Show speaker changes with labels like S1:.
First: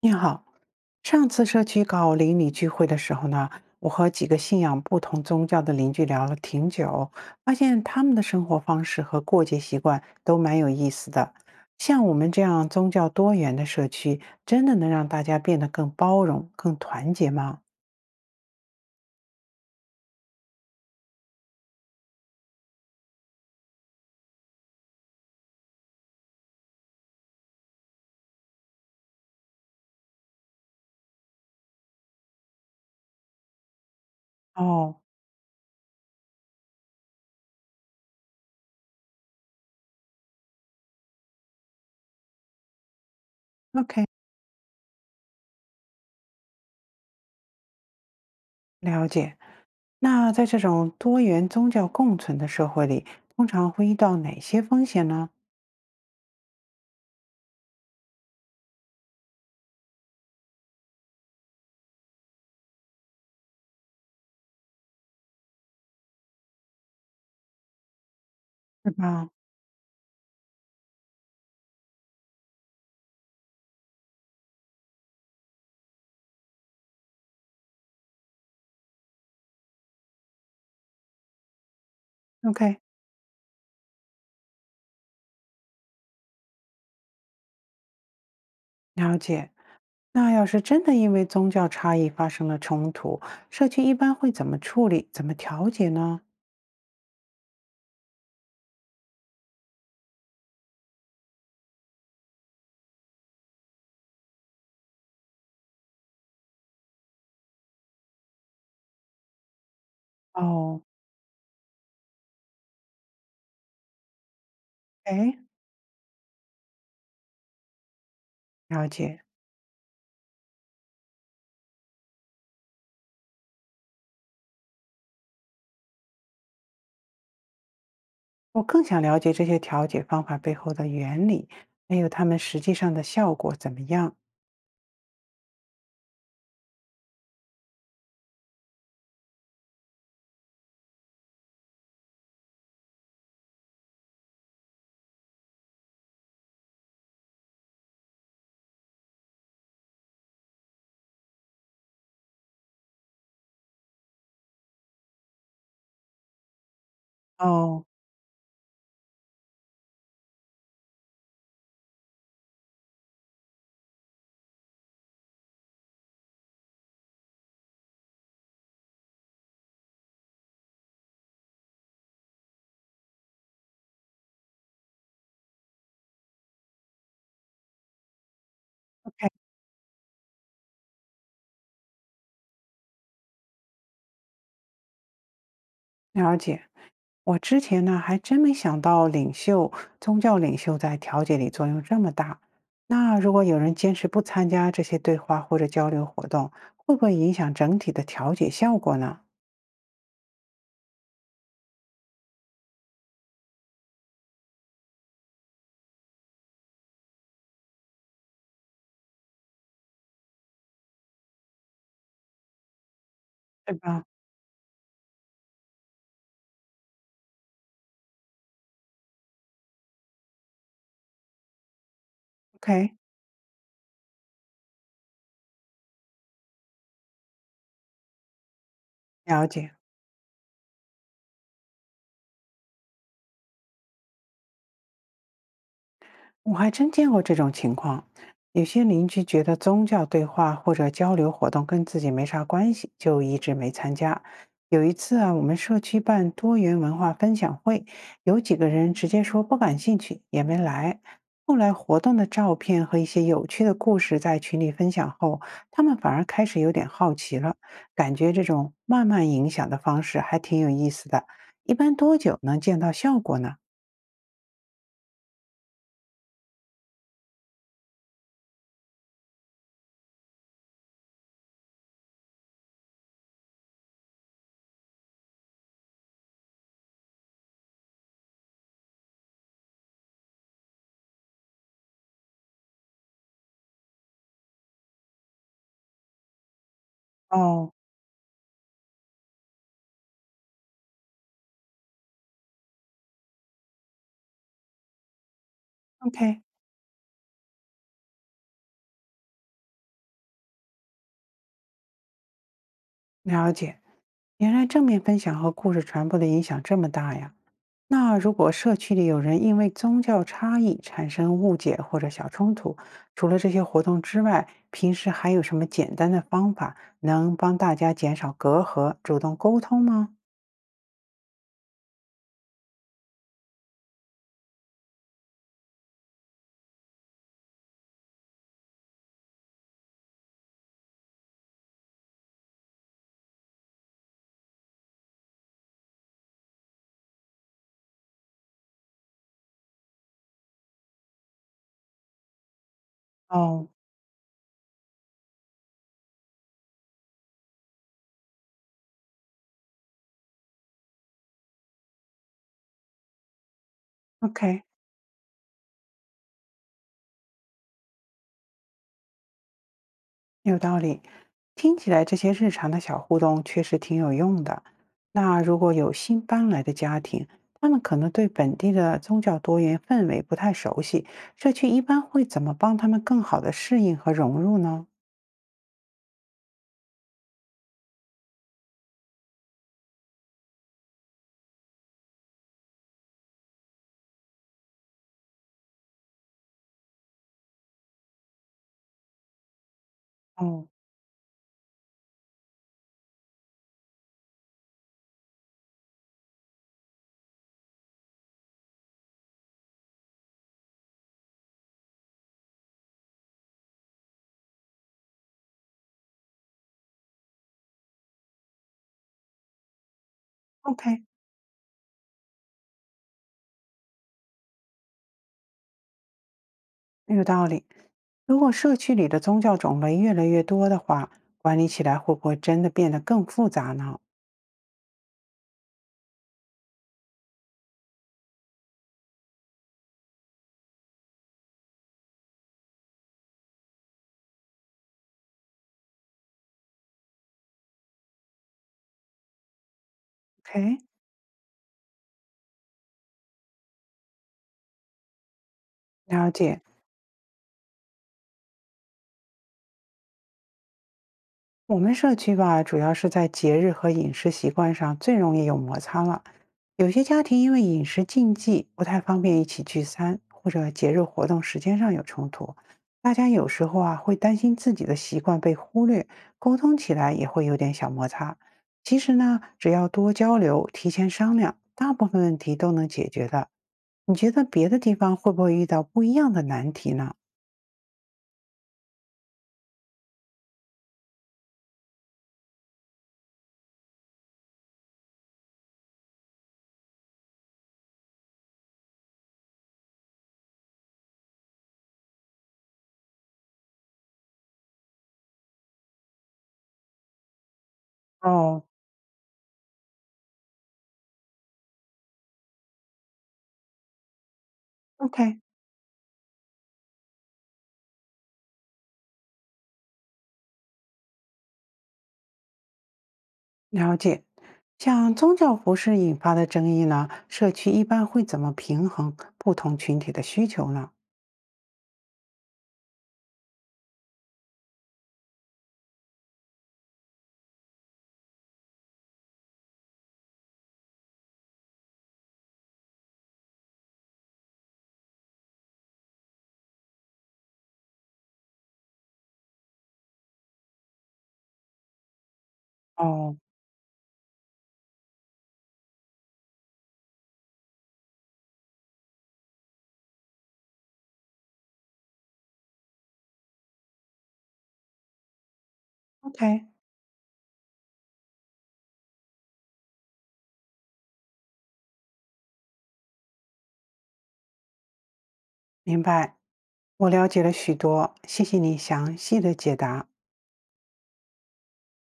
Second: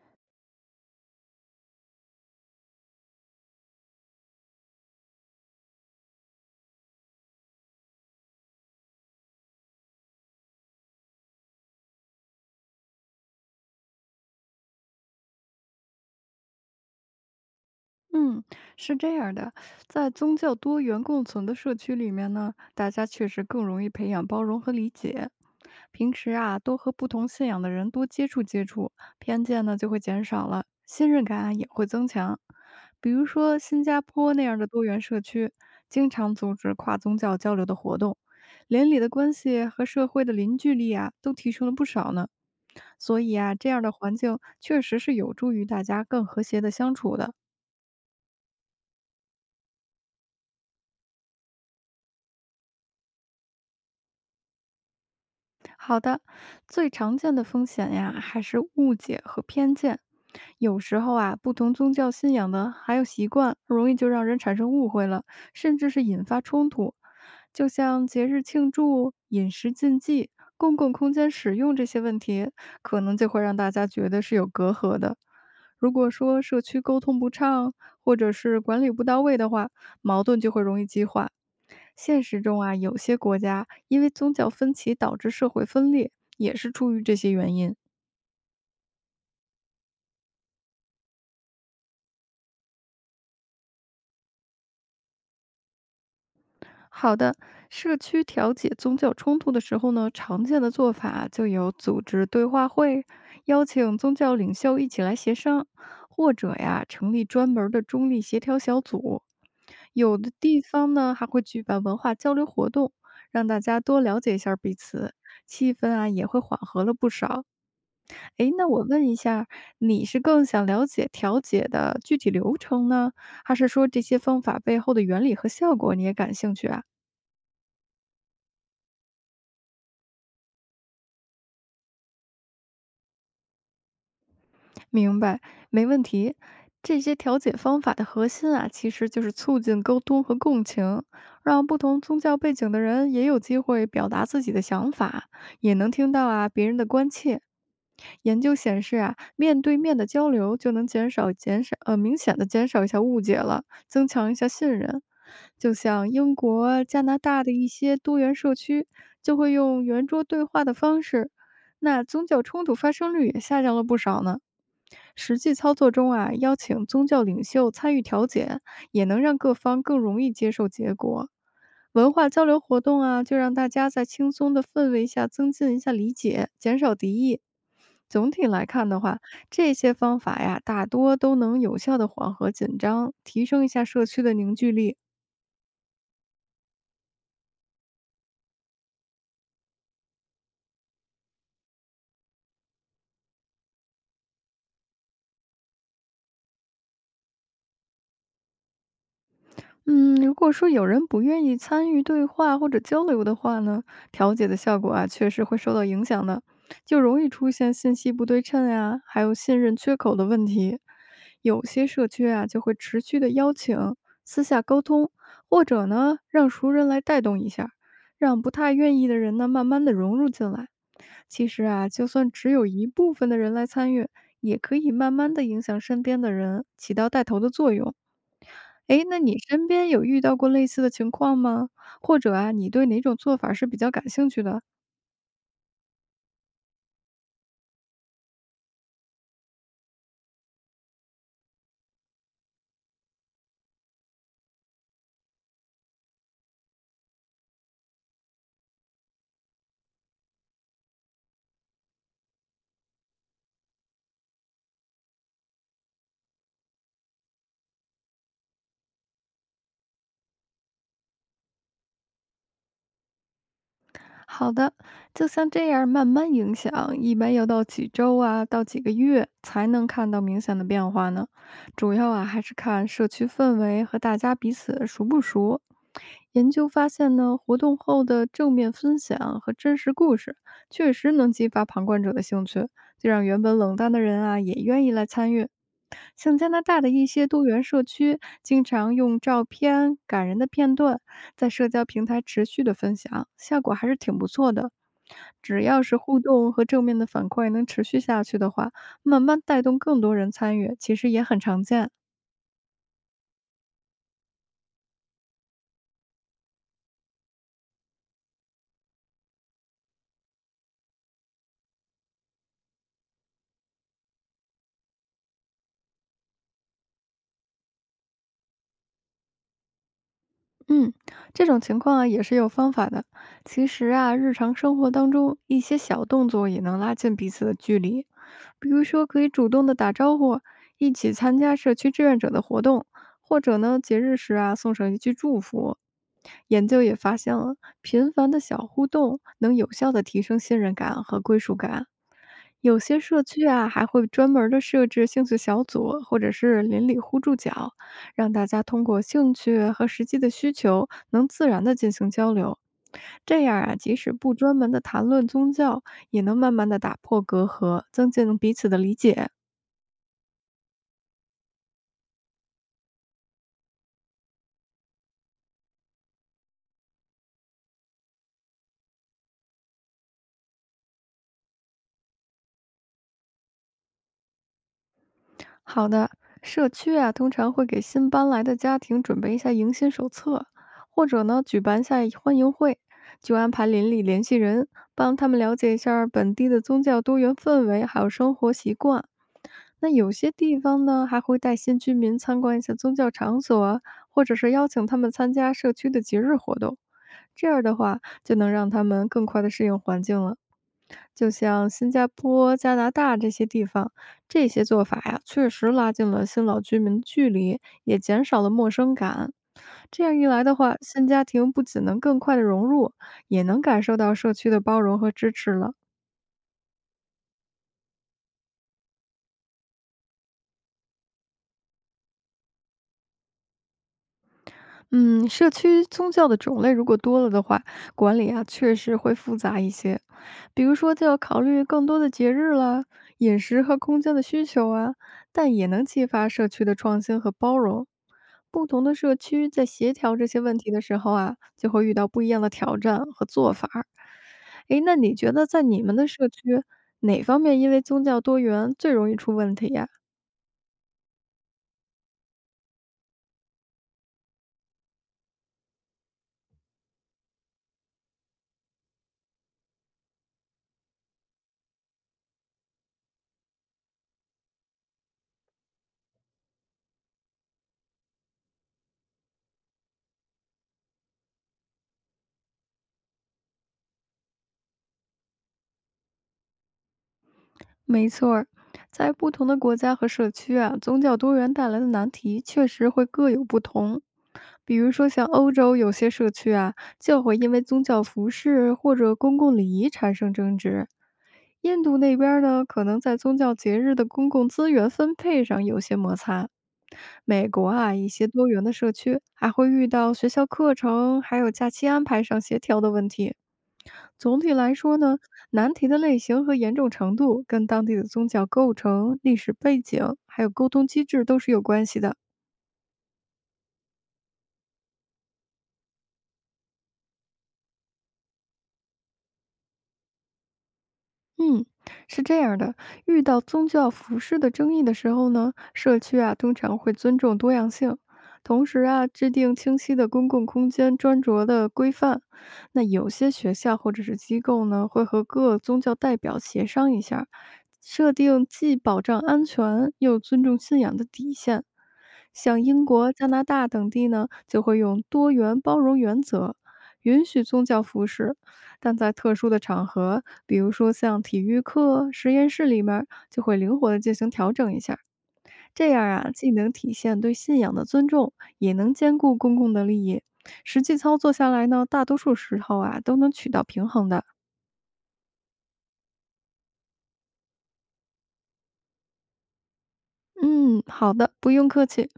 S1: 你好，上次社区搞邻里聚会的时候呢，我和几个信仰不同宗教的邻居聊了挺久，发现他们的生活方式和过节习惯都蛮有意思的。像我们这样宗教多元的社区，真的能让大家变得更包容、更团结吗？
S2: 嗯，是这样儿的，在宗教多元共存的社区里面呢，大家确实更容易培养包容和理解。平时啊，多和不同信仰的人多接触接触，偏见呢就会减少了，信任感啊也会增强。比如说新加坡那样的多
S1: 哦
S2: 元社区，经常组织跨宗教交流的活动，邻里的关系和社会的凝聚力啊都提升了不少呢。所以啊，这样的
S1: ，OK，
S2: 环境确实是有助于大家更和谐的相处的。
S1: 了解。那在这种多元宗教共存的社会里，通常会遇到哪些风险呢？
S2: 好的，最常见的风险呀，还是误解和偏见。有时候啊，不同宗教信仰的还有习惯，容易就让人产生误会了，甚至是引发冲突。就像节日庆
S1: 是
S2: 祝、
S1: 吧
S2: 饮食禁忌、公共空间使用这些问题，可能就会让大家觉得是有隔阂的。如果说社区沟通不畅，或者是管理不到位的话，矛盾就会容易激化。现实中啊，
S1: ？OK，
S2: 有些国家因为宗教分歧导致社会分裂，也是出于这些原因。
S1: 了解。那要是真的因为宗教差异发生了冲突，社区一般会怎么处理、怎么调解呢？
S2: 好的，社区调解宗教冲突的时候呢，常见的做法啊就有组织对话会，邀请宗教领袖一起来协商，或者呀，成立专门儿的中立协调小组。有的地
S1: 哦，
S2: 方呢，还会举办文化交流活动，让大家多了解一下儿彼此，
S1: 哎，
S2: 气氛啊也会缓和了不少。诶，那我
S1: 了
S2: 问一
S1: 解。
S2: 下，你是更想了解调解的具体流程呢，还是说这些方法背后的原理和效果你也感兴趣啊？
S1: 我更想了解这些调解方法背后的原理，还有他们实际上的效果怎么样。
S2: 明白，没问题。这些调解方法的核心啊，其实就是促进沟通和共情，让不同宗教背景的人也有机会表达自己的想法，也能听到啊别人的关切。研究显示啊，面对面的交流就能减少减少呃明显的减少一下误解了，增强一下信任。就像英国、加拿大的一
S1: 哦
S2: 些多元社区，就会用圆桌对话的方式那宗教冲突发生率也下降了不少呢。实际操作中啊，邀请宗教领袖参与调解，也能让各方更容易接受结果。文化交流活动啊，就让大家在轻松的氛围下增进一下理解，减少敌意。总体来看的话，
S1: ，OK，
S2: 这些方法呀，大多都能有效的缓和紧张，提升一下社区的凝聚力。
S1: 了解。我之前呢还真没想到领袖、宗教领袖在调解里作用这么大。那如果有人坚持不参加这些对话或者交流活动，会不会影响整体的调解效果呢？
S2: 嗯，如果说有人不愿意参与对话或者交流的话呢，调解的效果啊，确实会受到影响的，就容易出现信息不对称呀，还有信任缺口的问题。有些社区啊，就会持续的邀
S1: 对
S2: 请
S1: 吧
S2: 私下沟通，或者呢，让熟人来带动一下，让不太愿意的人呢，慢慢的融入进来。其实啊，就算只有一
S1: ？OK，
S2: 部分的人来参与，也可以慢慢的影响身边的人，起到带头的作用。诶，那你
S1: 了
S2: 身
S1: 解，
S2: 边有遇到过类似的情况吗？或者啊，你对哪种做法是比较感兴趣的？
S1: 我还真见过这种情况。有些邻居觉得宗教对话或者交流活动跟自己没啥关系，就一直没参加。有一次啊，我们社区办多元文化分享会，有几个人直接说不感兴趣，也没来。后来活动的照片和一些有趣的故事在群里分享后，他们反而开始有点好奇了，感觉这种慢慢影响的方式还挺有意思的。一般多久能见到效果呢？
S2: 好的，就像这样慢慢影响，一般要到几周啊，到几个月才能看到明显的变化呢。主要啊还是看社区氛围和大家彼此熟不熟。研究发现呢，活动后的正面分享和真实故事，确实能激发旁观者的兴趣，就让原本冷淡的人啊也愿意来参与。像加拿大的一些多元
S1: 哦
S2: 社区，经常用照片、感人的片段在社交平台持续的分享，效果还是挺不错的。只要是互
S1: ，OK，
S2: 动和正面的反馈能持续下去的话，慢慢带动更多人参与，其实也很常见。
S1: 了解，原来正面分享和故事传播的影响这么大呀。那如果社区里有人因为宗教差异产生误解或者小冲突，除了这些活动之外，平时还有什么简单的方法能帮大家减少隔阂，主动沟通吗？
S2: 嗯，这种情况啊也是有方法的。其实啊，日常生活当中一些小动作也能拉近彼此的距离，比如说可以主动的打招呼，一起参加社区志愿者的活动，或者呢节日时啊送上一句祝福。研究也发现了，频繁的小互动能有效的提升信任感和归属感。有些社区啊
S1: 哦
S2: 还会专门的设置兴趣小组或者是邻里互助角，让大家通过兴趣和实际的需求，能自然的进行交流。这样啊，即使不专
S1: ，OK。
S2: 门的谈论宗教，也能慢慢的打破隔阂，增进彼此的理解。
S1: 有道理，听起来这些日常的小互动确实挺有用的。那如果有新搬来的家庭，他们可能对本地的宗教多元氛围不太熟悉，社区一般会怎么帮他们更好的适应和融入呢？
S2: 好的，社区啊，通常会给新搬来的家庭准备一下迎新手册，或者呢，举办一下欢迎会，就安排邻里联系人，帮他们了解一下儿本地的宗教多元氛围，还有生活习惯。那有些地
S1: 哦
S2: 方呢，还会带新居民参观一下宗教场所啊，或者是邀请他们参加社区的节日活动。这样儿的话，就能让他们更快的适应环境了。就像新加坡、加拿大这些地方，这些做法呀，确实拉近了新老居民的距离，也减少了陌生感。这样一来的话，
S1: ，OK，
S2: 新家庭不仅能更快的融入，也能感受到社区的包容和支持了。
S1: 有道理。如果社区里的宗教种类越来越多的话，管理起来会不会真的变得更复杂呢
S2: 嗯，社区宗教的种类如果多了的话，管理啊确实会复杂一些。比如说，就要考虑更多的节日啦、饮食和空间的需求啊，但也能激发社区的创新和包容。不同的社区在协调这些问题
S1: ？OK，
S2: 的时候啊，就会遇到不一样的挑战和做法儿。诶，那你觉得在你们的社
S1: 了解。
S2: 区哪方面因为宗教多元最容易出问题呀、
S1: 我们社区吧，主要是在节日和饮食习惯上最容易有摩擦了。有些家庭因为饮食禁忌不太方便一起聚餐，或者节日活动时间上有冲突，大家有时候啊会担心自己的习惯被忽略，沟通起来也会有点小摩擦。其实呢，只要多交流，提前商量，大部分问题都能解决的。你觉得别的地方会不会遇到不一样的难题呢？
S2: 没错儿在不同的国家和社区啊，宗教多元带来的难题确实会各有不同。比如说，像欧洲有些社区啊，就会因为宗教服饰或者公共礼仪产生争执；印度那边儿呢，可能在宗教节日的公共资源分配上有些摩擦。美国啊，一些多元
S1: 哦
S2: 的社区还会遇到学校课程还有假期安排上协调的问题。总体来说呢，
S1: ，OK，
S2: 难题的类型和严重程度跟当地的宗教构成、历史背景，还有沟通机制都是有关系的。
S1: 了解，像宗教服饰引发的争议呢，社区一般会怎么平衡不同群体的需求呢？
S2: 嗯，是这样的，遇到宗教服饰的争议的时候呢，社区啊通常会尊重多样性，同时啊制定清晰的公共空间穿着的规范。那有些学校或者是机构呢，会和各宗教代表协商一下设定既保障安全又尊重信仰的底线。像英国、加
S1: 哦
S2: 拿大等地呢，就会用多元包容原则，允许宗教服饰，但在特殊的场合，比如说像体育课、实验室里面儿就会灵活的进行调整一下儿这样啊，既
S1: ，OK，
S2: 能体现对信仰的尊重，也能兼顾公共的利益。实际操作下来呢，大多数时候啊都能取到平衡的。
S1: 明白，我了解了许多，谢谢你详细的解答。
S2: 嗯，好的，不用客气。